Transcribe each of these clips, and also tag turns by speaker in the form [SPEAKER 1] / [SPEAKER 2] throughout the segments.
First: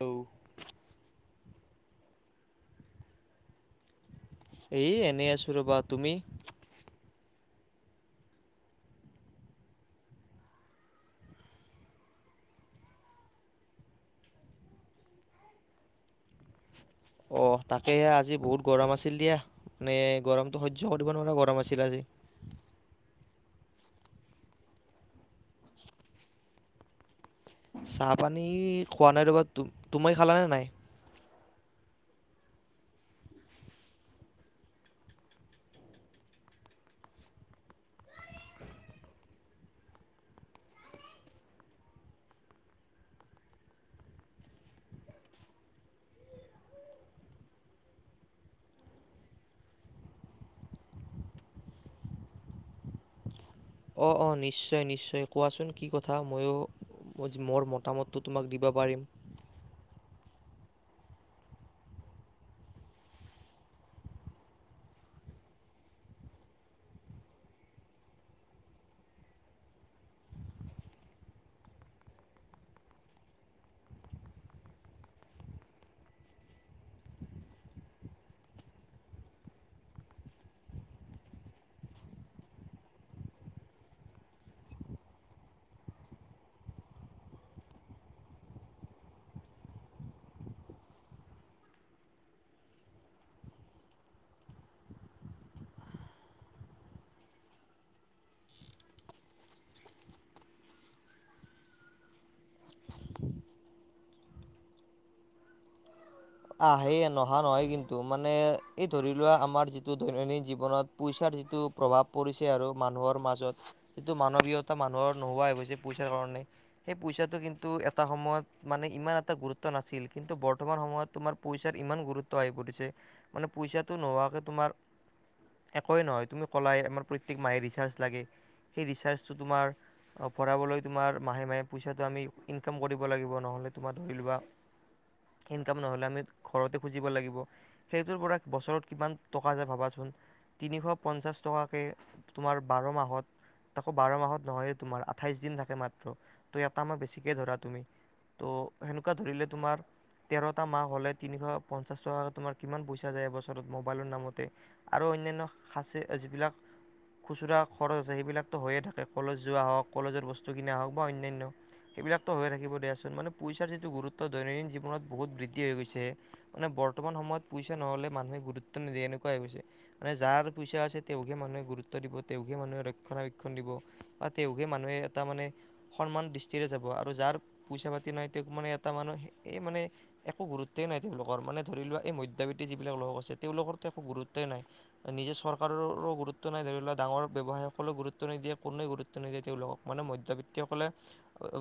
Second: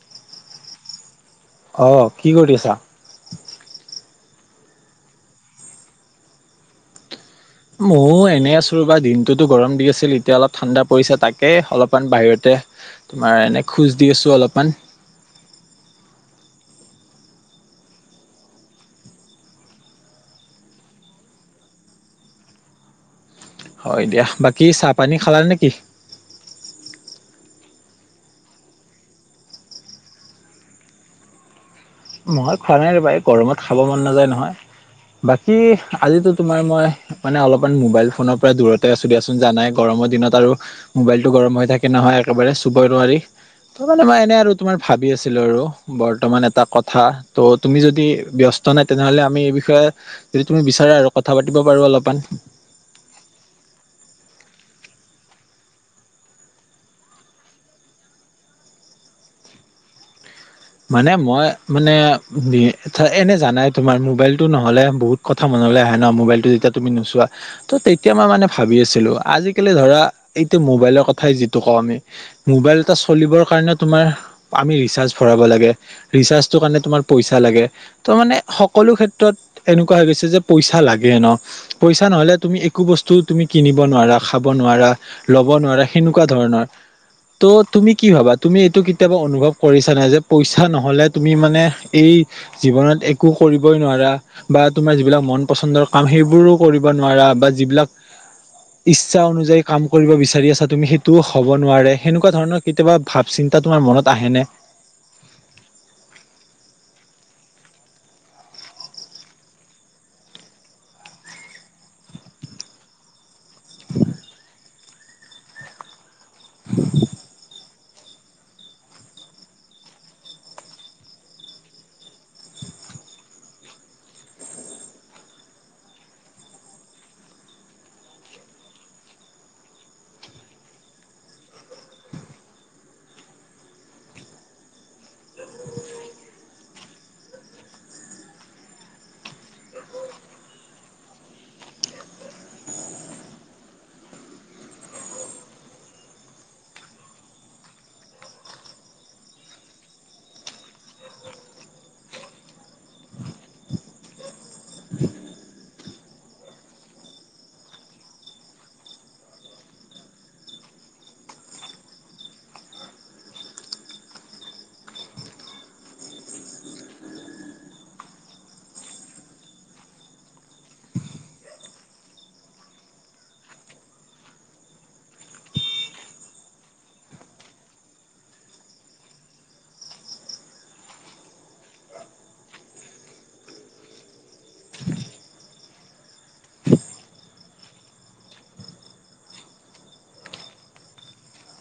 [SPEAKER 1] ন
[SPEAKER 2] আহ কি কৰি আছা?
[SPEAKER 1] এ এনেই আছো ৰবা তুমি
[SPEAKER 2] ময়ো এনেই আছো ৰবা দিনটোতো গৰম দি আছিল এতিয়া অলপ ঠাণ্ডা পৰিছে তাকে অলপমান বাহিৰতে তোমাৰ এনে খোজ দি আছো অলপমান
[SPEAKER 1] অ তাকে আজি বহুত গৰম আছিল দিয়া মানে গৰমতো সহ্য কৰিব নোৱাৰা গৰম আছিল আজি।
[SPEAKER 2] [inaudible] হয় দিয়া বাকী চাহপানী খালা নেকি?
[SPEAKER 1] চাহ পানী খোৱা নাই ৰ'বা তুমই খালানে নাই?
[SPEAKER 2] নহয় খোৱা নাই ৰিবা এই গৰমত খাব মন নাযায় নহয়। বাকী আজিতো তোমাৰ মই মানে অলপমান মোবাইল ফোনৰ পৰা দূৰতে আছো দিয়াচোন জান নাই গৰম গৰমৰ দিনত আৰু মোবাইলতটো গৰম হৈ থাকে নহয় একেবাৰে চুবই নোৱাৰি। ত মানে মই এনে আৰু তোমাৰ ভাবি আছিলো আৰু বৰ্তমান এটা কথা। কথা ত' তুমি যদি ব্যস্ত নাই তেনেহলে আমি এই বিষয়ে যদি তুমি বিচাৰা আৰু কথা পাতিব পাৰো। অলপমান।
[SPEAKER 1] অ অ নিশ্চয় নিশ্চয় কোৱাচোন কি কথা মইয়ো। মোৰ মতামতটো তোমাক দিব পাৰিম।
[SPEAKER 2] ত মানে মই মানে এনে জানাই তোমাৰ মোবাইলতটো নহলে বহুত কথা মন আহে ন মোবাইলটো যেতিয়া তুমি নোচোৱা, ত তেতিয়া মই মানে ভাবি আছিলো আজিকালি ধৰা এইটো মোবাইলৰ কথাই যিটো কওঁ আমি, মবাইল এটা চলিবৰ কাৰণে তোমাৰ, আমি ৰিচাৰ্জ কাৰমাৰ পইচা ল ত মানে সকলো ক্ষেত্ৰত এনেকোঁৱা হৈ যে পইচা লাগে ন পইচা নহলে তুমি একো বস্তু তুমি কিনিব নোৱাৰা খাব নোৱাৰা। লব নোৱাৰা সেনেকুৱা ধৰণৰ ত' তুমি কি ভাবা তুমি এইটো কেতিয়াবা অনুভৱ কৰিছা। পইচা নহলে তুমি মানে এই জীৱনত একো কৰিবই নোৱাৰা বা তি ক মন পন্দৰ কাম সেইবোৰো কৰিব নোৱাৰা বা যিবিলাক ইচ্ছা অনুযায়ী কাম কৰিব বিচাৰি আছা তুমি সেইটো হ'ব নোৱাৰে সেনেকুৱা ধৰণৰ কেতিয়াবা ভাব চিন্ত। চিন্তা তোমাৰ মনত আহে নে?
[SPEAKER 1] আহে নহা নহয় কিন্তু মানে এই ধৰি লোৱা আমাৰ যিটো দৈনন্দিন জীৱনত পইচা। যিটো প্ৰভাৱ পৰিছে আৰু মানুহৰ মাজত যিটো মানৱীয়তা মানুহৰ নোহোৱাই হৈছে পইচা সেই পইচাটো কিন্তু এটা সময়ত মানে ইমান এটা গুৰুত্ব নাছিল কিন্তু বৰ্তমান সময়ত তোমাৰ পইচাৰ ইমান গুৰুত্ব আহি পৰিছে মানে পইচাটো নোহোৱাকে তোমাৰ একোৱেইে নহয় তুমি কলাই আমাৰ প্ৰত্যেক মাহে ৰিচাৰ্জ লাগে সেই ৰিচাৰ্জটো তোমাৰ অ ভৰাবলৈ তোমাৰ মাহে মাহে পইচাটো আমি ইনকাম কৰিব লাগিব নহলে তোমাৰ ধৰি লোৱা [unintelligible] [inaudible] কিতাপ নহলে আমি ঘৰতে খুজিব লাগিব সেইটোৰ পৰা বছৰত কিমান টকা যায় ভাবাচোন তিনিশ পঞ্চাশ টকাকে তোমাৰ বাৰ মাহত আকৌ বাৰ মাহত নহয়ে তোমাৰ আঠাইশ দিন থাকে মাত্ৰ ত এটা মাহ বেছিকে ধৰা তুমি ত' হেনকা ধৰিলে তোমাৰ তেৰটা মাহ হলে তিনিশ পঞ্চাশ তোমাৰ কিমান পইচা যায় এবছৰত মোবাইলৰ নামতে আৰু অন্য সাঁচি যিবিলাক খুচুৰা খৰচ আছে সেইবিলাকতো হৈয়ে থাকে কলেজ যোৱা হওঁক কলেজৰ বস্তু কিনা হওক বা অন্যান্য সেইবিলাকটো হৈ থাকিব দিয়াচোন মানে পইচাৰ যিটো গুৰুত্ব দৈনন্দিন জীৱনত বহুত বৃদ্ধি হৈ গৈছে মানে বৰ্তমান সময়ত পইচা নহলে মানুহে গুৰুত্ব নিদিয়ে এনেকুৱা হৈ গৈছে মানে যাৰ পইচা আছে তেওঁকহে মানুহে গুৰুত্ব দিব তেকহে মানুহে ৰক্ষণাবেক্ষন দিব বা তেওঁহে মানুহে এটা মানে সন্মান দৃষ্টিৰে যাব আৰু যাৰ পইচা পাতি নাই তেওঁক মানে এটা মানুহ এই মানে একো গুৰুত্বই নাই তেওঁলোকৰ মানে ধৰি লোৱা এই মধ্যবিত্ত যিবিলাক লোক আছে তেওঁলোকৰ টো একো গুৰুত্বই নাই [unintelligible] নিজে চৰকাৰৰো গুৰুত্ব নাই ধৰি লোৱা ডাঙৰ্ ব্যৱসায় সকলকো গুৰুত্ব নিদিয়ে কোনেও গুৰুত্ব নিদিয়ে তেওঁলোকক মানে [unintelligible] মানে মধ্যবিত্ত সকলে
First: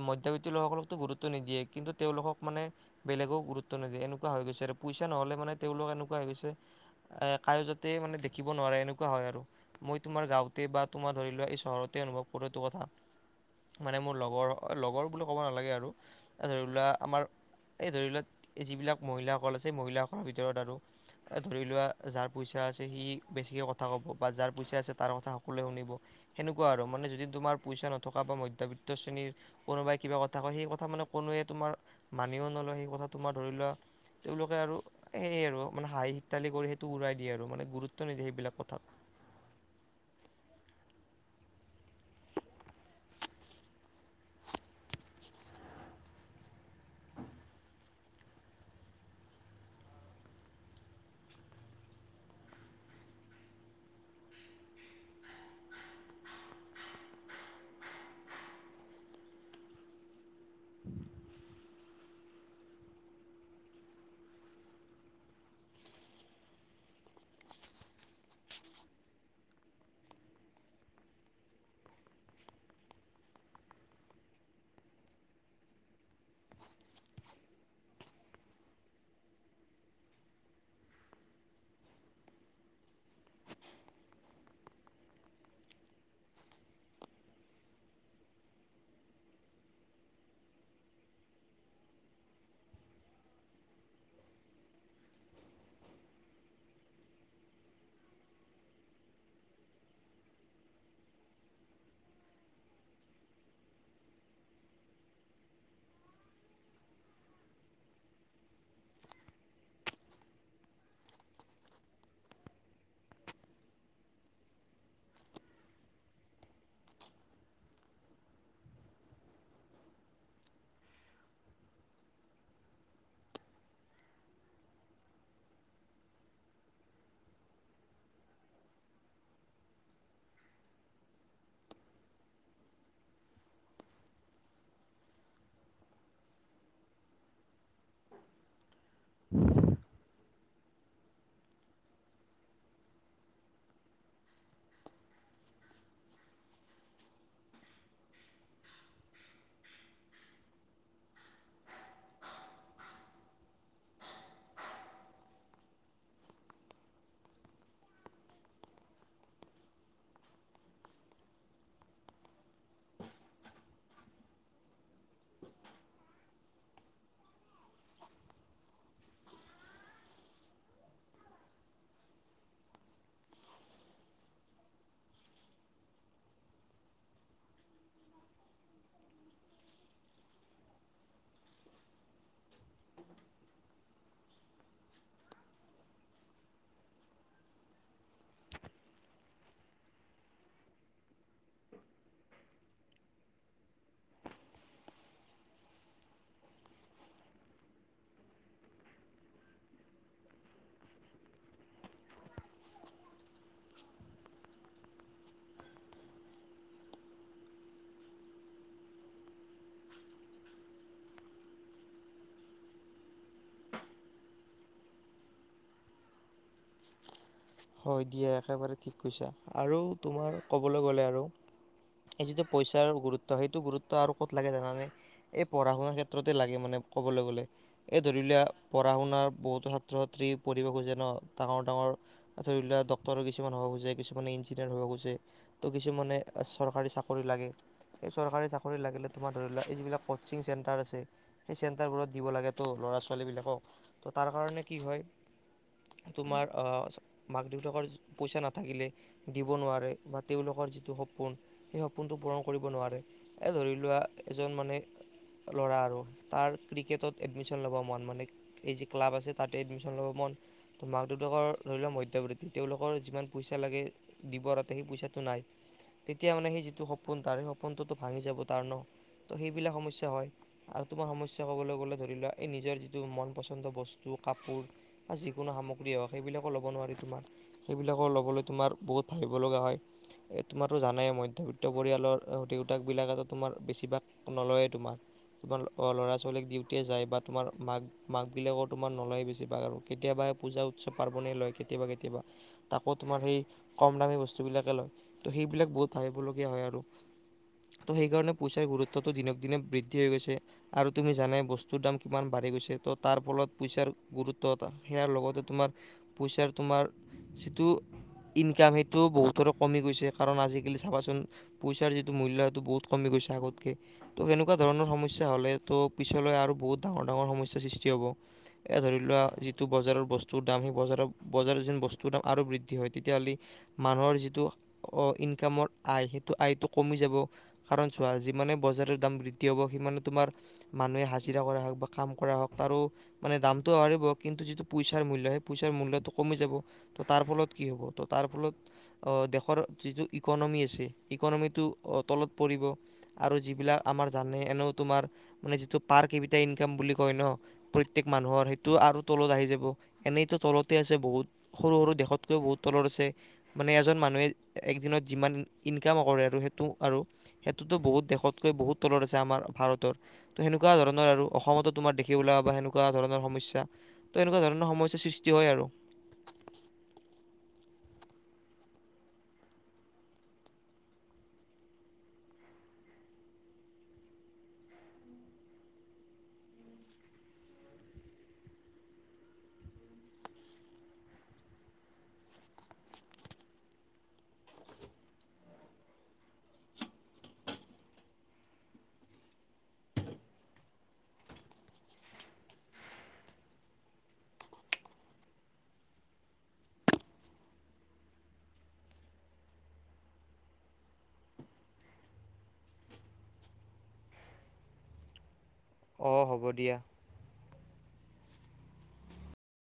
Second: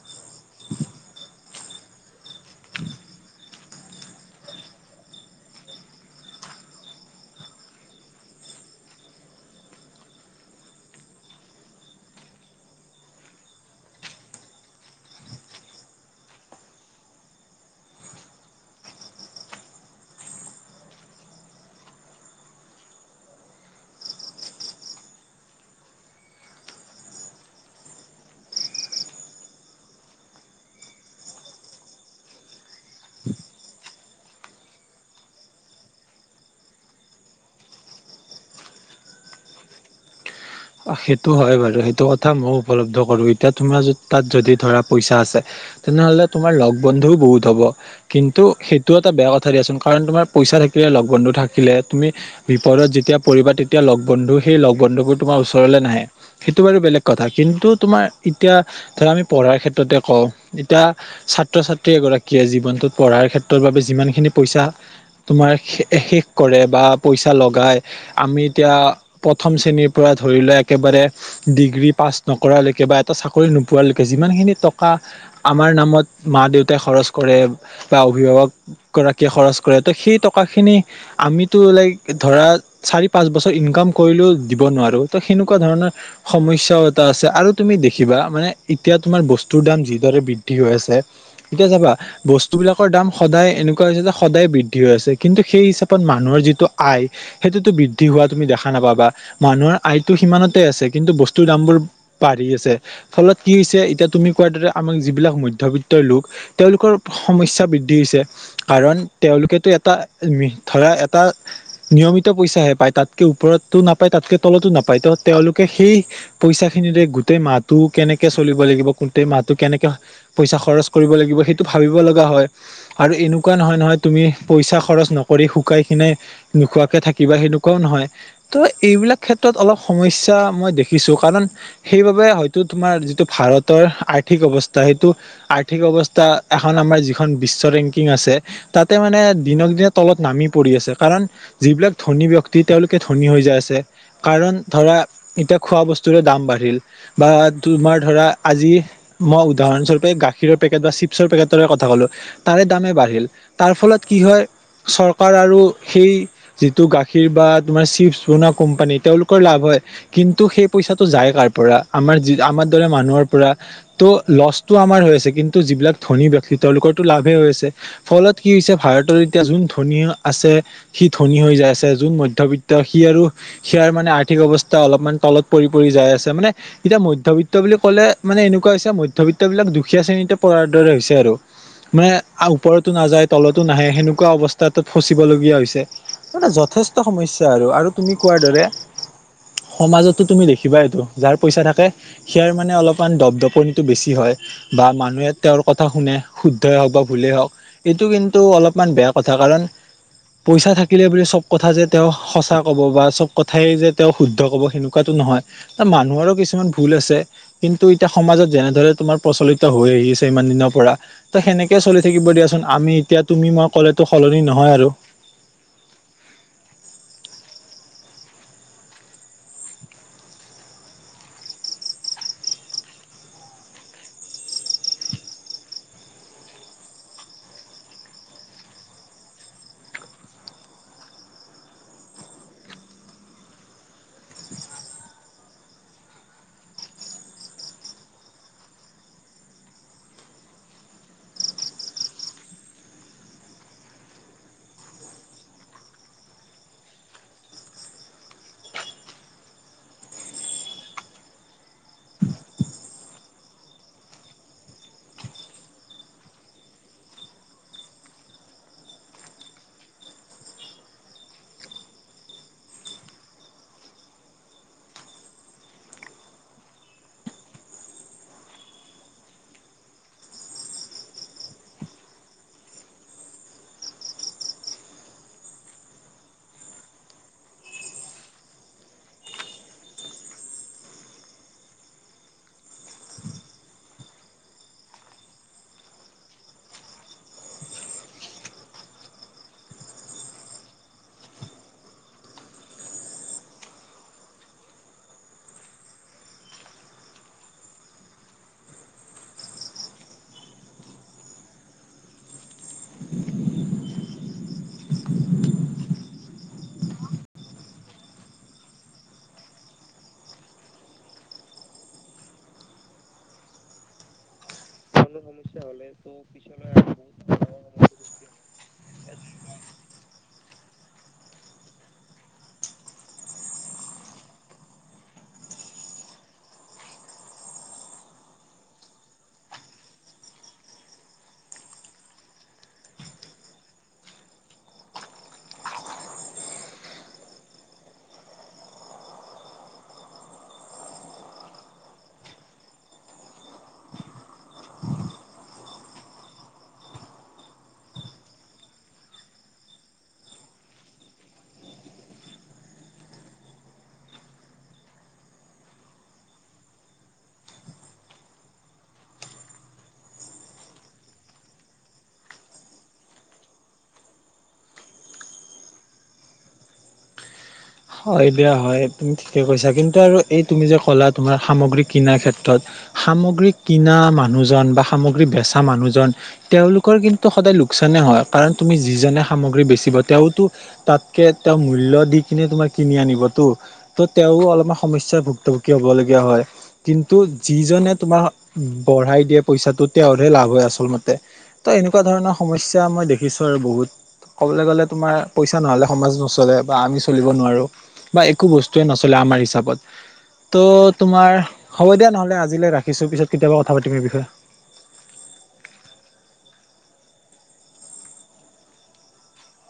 [SPEAKER 1] মধ্যবিত্ত লোকসকলকটো গুৰুত্ব নিদিয়ে কিন্তু তেওঁলোকক মানে বেলেগও গুৰুত্ব নিদিয়ে এনেকুৱা হৈ গৈছে আৰু পইচা নহলে মানে তেওঁলোক এনেকুৱা হৈ গৈছে এ কায়ো যাতে মানে দেখিব নোৱাৰে এনেকুৱা হয় আৰু মই তোমাৰ গাঁওতে বা তোমাৰ ধৰি লোৱা এই চহৰতে অনুভৱ কৰোটো এইটোকথা মানে মোৰ লগৰ লগৰ বুলি ক'ব নালাগে আৰু ধৰি লোৱা আমাৰ এই ধৰি লোৱা এই যিবিলাক মহিলাসকল আছে মহিলাসকলৰ ভিতৰত আৰু ধৰি লোৱা যাৰ পইচা আছে সি বেছিকে কথা কব বা যাৰ পইচা আছে তাৰ কথা সকলোৱে শুনিব হেনেকুৱা আৰু মানে যদি তোমাৰ পইচা নথকা বা মধ্যবিত্ত শ্ৰেণীৰ কোনোবাই কিবা কথা কয় সেই কথা মানে কোনোৱে তোমাৰ মানিও নলয় সেই কথা তোমাৰ ধৰি লোৱা তেওঁলোকে আৰু সেয়ে আৰু মানে হাঁহি হীতালি কৰি সেইটো উৰাই দিয়ে আৰু মানে গুৰুত্ব নিদিয়ে সেইবিলাক কথাত
[SPEAKER 2] [unintelligible] [inaudible] সেইটো হয় বাৰু সেইটো কথা মইও উপলব্ধ কৰো এতিয়া তোমাৰ তাত যদি ধৰা পইচা আছে তেনেহলে তোমাৰ লগ বন্ধুও বহুত হব কিন্তু সেইটোও এটা বেয়া কথা দিয়াচোন কাৰণ তোমাৰ পইচা থাকিলে লগ বন্ধু থাকিলে তুমি বিপদত যেতিয়া পৰিবা তেতিয়া লগ বন্ধু সেই লগ বন্ধু বোৰ তোমাৰ ওচৰলে নাহে সেইটো বাৰু বেলেগ কথা কিন্তু তোমাৰ এতিয়া ধৰা আমি পঢ়াৰ ক্ষেত্ৰতে কওঁ এতিয়া ছাত্ৰ ছাত্ৰী এগৰাকীয়ে জীৱনটোত পঢ়াৰ ক্ষেত্ৰৰ বাবে যিমানখিনি পইচা তোমাৰ শেষ কৰে বা পইচা লগাই আমি এতিয়া প্ৰথম শ্ৰেণীৰ পৰা ধৰি লোৱা একেবাৰে ডিগ্ৰী পাছ নকৰা লৈকে বা এটা চাকৰি নোপোৱালৈকে যিমানখিনি টকা আমাৰ নামত মা দেউতাই খৰচ কৰে বা অভিভাৱক গৰাকীয়ে খৰচ কৰে ত সেই টকাখিনি আমি টো লাগি ধৰা চাৰি পাঁচ বছৰ ইনকাম কৰিলেও যিমান সেনেকুৱা ধৰণৰ সমস্যাও এটা আছে আৰু তুমি দেখিবা মানে এতিয়া তোমাৰ বস্তু যি বৃদ্ধি হৈ আছে এতিয়া চাবা বস্তু বিলাকৰ দাম সদায় এনেকুৱা হৈ আছে যে সদায় বৃদ্ধি হৈ আছে কিন্তু সেই হিচাপত মানুহৰ যিটো আয় সেইটোতো বৃদ্ধি হোৱা তুমি দেখা নাপাবা মানুহৰ আয়টো সিমানতে আছে কিন্তু বস্তুৰ দামবোৰ বাঢ়ি আছে ফলত কি হৈছে এতিয়া তুমি আমাক যিবিলাক মধ্যবিত্তৰ লোক তেওঁলোকৰ সমস্যা বৃদ্ধি হৈছে কাৰণ এটা ধৰা এটা নিয়মিত পইচাহে পায় তাতকে ওপৰত টো নাপা তাতকে তলতো নাপায় ত তেওঁলোকে সেই পইচা খিনিৰে গোটেই মাহটো কেনেকে চলিব লাগিব গোটেই মাহটো কেনেকে পইচা খৰচ কৰিব লাগিব সেইটো ভাবিব লগা হয় আৰু এনেকুৱা নহয় নহয় তুমি পইচা খৰচ নকৰি শুকাই ক্ষীনাই নোখোৱাকে থাকিবা সেনেকুৱাও নহয় ত এইবিলাক ক্ষেত্ৰত অলপ সমস্যা মই দেখিছো কাৰণ সেইবাবে হয়তো তোমাৰ যিটো ভাৰতৰ ঘৰআৰ্থিক অৱস্থা সেইটো আৰ্থিক অৱস্থা এখন আমাৰ যিখন বিশ্ব বিশ্বত ৰেংকিং আছে তাতে মানে দিনক দিনে তলত নামি পৰি আছে কাৰণ যিবিলাক ধনী ব্যক্তি তেওঁলোকে ধনী হৈ যায় আছে তাতে কাৰণ ধৰা এতিয়া খোৱা বস্তুৰে দাম বাঢ়িল বা তোমাৰ ধৰা আজি। আজি মই উদাহৰণ স্বৰূপে গাখীৰৰ পেকেট বা চিপছৰ পেকেটৰে কথা ক'লো তাৰে দামেই বাঢ়িল তাত। তাৰ ফলত কি হয় চৰকাৰ আৰু সেই যিটো গাখীৰ বা তোমাৰ চিপছ বনোৱা কোম্পানী তেওঁলোকৰ লাভ হয় কিন্তু সেই পইচাটো যায় কাৰ পৰা আমাৰ যি আমাৰ দৰে মানুহৰ পৰা। তো' লচতো আমাৰ হৈ আছে কিন্তু যিবিলাক ধনী ব্যক্তি তেওঁলোকৰো লাভে হৈ আছে ফলত কি পিছে ভাৰতৰ এতিয়া যোন ধনী আছে সি ধনী হৈ যায় আছে যোন মধ্যবিত্ত সি আৰু সেয়াৰ মানে আৰ্থিক অৱস্থা অলপমান তলত পৰি পৰি যাই আছে মানে এতিয়া মধ্যবিত্ত বুলি ক'লে মানে মানে এনেকুৱা হৈছে মধ্যবিত্ত বিলাক দুখীয়া শ্ৰেণীতে পৰাৰ দৰে হৈছে আৰু মানে আ ওপৰত নাযায় তলতো নাহে সেনে এনেকুৱা অৱস্থাত ফচিবলগীয়া হৈছে মানে যথেষ্ট সমস্যা আৰু আৰু তুমি কোৱাৰ দৰে সমাজতো তুমি দেখিবা এইটো যাৰ পইচা থাকে সেয়াৰ মানে অলপমান দপদপনিটো বেছি হয়। আহে বা মানুহে তেওঁৰ কথা শুনে শুদ্ধই হওকঁ বা ভুলেই হওকঁ এইটো কিন্তু অলপমান বেয়া কথা কাৰণ পইচা থাকিলে বুলি চব কথা যে তেওঁ সঁচা কব বা চব কথাই যে তেওঁ শুদ্ধ কব সেনেকুৱাতো নহয় ত মানুহৰো কিছুমান ভুল আছে। কিন্তু এতিয়া সমাজত যেনে ধৰে তোমাৰ প্ৰচলিত হৈ আহিছে ইমান দিনৰ পৰা ত সেনেকে চলি থাকিব দিয়াচোন। আমি এতিয়া তুমি মই ক'লেতো সলনি নহয় আৰু
[SPEAKER 1] হয় দিয়া একেবাৰে ঠিক কৈছা আৰু তোমাৰ ক'বলৈ গ'লে আৰু এই যিটো পইচাৰ গুৰুত্ব সেইটো গুৰুত্ব আৰু ক'ত লাগে জানানে। এই পঢ়া শুনাৰ ক্ষেত্ৰতে লাগে মানে ক'বলৈ গ'লে এই ধৰি লোৱা পঢ়া শুনাৰ বহুতো ক্ষেত্ৰত পৰিৱেশ যে ন ডাঙৰ ডাঙৰ ধৰি লোৱা ডক্তৰ কিছুমান হব খোজে কিছুমানে ইঞ্জিনিয়াৰ হব খোজে ত' কিছুমানে চৰকাৰী চাকৰি লাগ লাগে এই চৰকাৰী চাকৰি লাগিলে তোমাৰ ধৰি লোৱা এই যিবিলাক কচিং চেণ্টাৰ আছে সেই চেণ্টাৰবোৰত দিব লাগে তো ল'ৰা ছোৱালীবিলাক তো তাৰ কাৰণে কি হয় তোমাৰ মাক দেউতাকৰ পইচা নাথাকিলে দিব নোৱাৰে বা তেওঁলোকৰ যিটো সপোন সেই সপোন পূৰণ কৰিব নোৱাৰে এ ধৰি লোৱা এজন মানে ল'ৰা আৰু তাৰ ক্ৰিকেটত এডমিশ্যন ল'ব মন মানে এই ক্লাব আছে তাতে এডমিচন ল'ব মন তোৰ মাক দেউতাকৰ ধৰি লোৱা মই তেওঁলোকৰ যিমান পইচা লাগে দিবতে সেই পইচাটো নাই তেতিয়া মানে সেই যিটো সপোন তাৰ সেই সপোনটোতো ভাঙি যাব তাৰ ন তো' সেইবিলাক সমস্যা হয় আৰু তোমাৰ সমস্যা কবলৈ গ'লে ধৰি লোৱা এই নিজৰ যিটো মন পছন্দ বস্তু কাপোৰ বা যিকোনো সামগ্ৰী হওঁক সেইবিলাকো ল'ব নোৱাৰি সেইবিলাকৰ ল'বলৈ তোমাৰ বহুত ভাবিব লগা হয়। তোমাৰো জানাই মধ্যবিত্ত পৰিয়ালৰ দেউতাক তাক বিলাক তোমাৰ বেছিভাগ নলয়েই তোমাৰ তোমাৰ অহ ল'ৰা ছোৱালীক দিওঁতে যায় বা তোমাৰ মাক মাক বিলাকৰ তোমাৰ নলয় বেছি ভাগ আৰু কেতিয়াবা পূজা উৎসৱ পাৰ্বন লয় কেতিয়াবা কেতিয়াবা তাকো তোমাৰ সেই কম দামী বস্তুবিলাকে লয় ত' সেইবিলাক বহুত ভাবিলগীয়া হয় আৰু আৰু ত' সেইকাৰণে পইচাৰ গুৰুত্বটো দিনক দিনে বৃদ্ধি হৈ গৈছে আৰু তুমি জানে বস্তুৰ দাম কিমান বাঢ়ি। বাঢ়ি গৈছে তাৰ ফলত পইচাৰ গুৰুত্ব সেয়াৰ লগতে তোমাৰ পইচাৰ তোমাৰ যিটো ইনকাম সেইটোও বহুতৰে কমি গৈছে কাৰণ আজিকালি চাবাচোন পইচাৰ যিটো মূল্য সেইটো বহুত কমি গৈছে। পইচা আগত কে তো সেনেকুৱা ধৰনৰ সমস্যা হলে পিছলৈ আৰু বহুত ডাঙৰ ডাঙৰ সমস্যাৰ সৃষ্টি হব। এ ধৰি লোৱা যিটো বজাৰৰ বস্তুৰ দাম সেই বজাৰৰ বজাৰত যেন বস্তুৰ দাম আৰু বৃদ্ধি হয় তেতিয়াহ'লে মানুহৰ যিটো ইনকামৰ আয় টো আয়টো কমি যাব। কাৰণ চোৱা, যিমানে বজাৰৰ দাম বৃদ্ধি হব, সিমানে তোমাৰ মানুহে হাজিৰা কৰা হওঁক বা কাম কৰা হওঁক, তাৰো মানে দামটো বাঢ়িব। কিন্তু যিটো পইচাৰ মূল্য, সেই পইচা মূল্য কমি যাব। তো তাৰ ফলত কি হ'ব? তো তাৰ ফলত অ'- দেশৰ যিটো ইক'নমি আছে ইক'নমিটো অ'- তলত পৰিব। আৰু যিবিলাক আমাৰ জানে, এনেও তোমাৰ মানে যিটো পাৰ কেপিতা ইনকাম বুলি কয় ন', প্ৰত্যেক মানুহৰ সেইটো আৰু তলত আহি যাব। এনেইতো তলত তে আছে বহুত। সৰু - সৰু দেশতকৈও বহুত তলৰ আছে। মানে এজন মানুহে একদিনত যিমান ইনকামো কৰে আৰু সেইটো। আৰু সেইটোতো বহুত দেশতকৈ বহুত তলত আছে আমাৰ ভাৰতৰ। তো সেনেকুৱা ধৰণৰ আৰু। অসমতো তোমাৰ দেখি ওলাবা সেনেকুৱা ধৰণৰ সমস্যা। তো এনেকুৱা ধৰণৰ সমস্যাৰ সৃষ্টি হয় আৰু।
[SPEAKER 2] হয়, বেয়া হয়। তুমি ঠিকে কৈছা। কিন্তু আৰু এই তুমি যে ক'লা তোমাৰ সামগ্ৰী কিনাৰ ক্ষেত্ৰত সামগ্ৰী কিনা মানুহজন বা সামগ্ৰী বেচা মানুহজন তেওঁলোকৰ কিন্তু সদায় লোকচ চানে হয়। কাৰণ তুমি যিজনে সামগ্ৰী বেচিব, তেওঁতো তাতকে তেওঁ মূল্য দি কিনে তোমাক কিনি আনিবটো। তো তেঁও অলপমান সমস্যাৰ ভুক্তভোগী হবলগীয়া হয়। কিন্তু যিজ যোনজনে তোমাৰ বঢ়াই দিয়ে পইচাটো তেওঁৰহে লাভ হয় আচল মতে ত এনেকুৱা ধৰণৰ সমস্যা এতিয়া মই দেখিছোঁ আৰু বহুত, ক'বলৈ গ'লে তোমাৰ পইচা নহ'লে সমাজ নচলে বা আমি চলিব নোৱাৰোঁ। বা একো বস্তুৱে নচলে আমাৰ হিচাপত। তো তোমাৰ, হ'ব দিয়া নহলে। আজিলৈ ৰাখিছোঁ। পিছত কেতিয়াবা কথা পাতিম এই বিষয়ে। [inaudible]
[SPEAKER 1] অ' হ'ব দিয়া।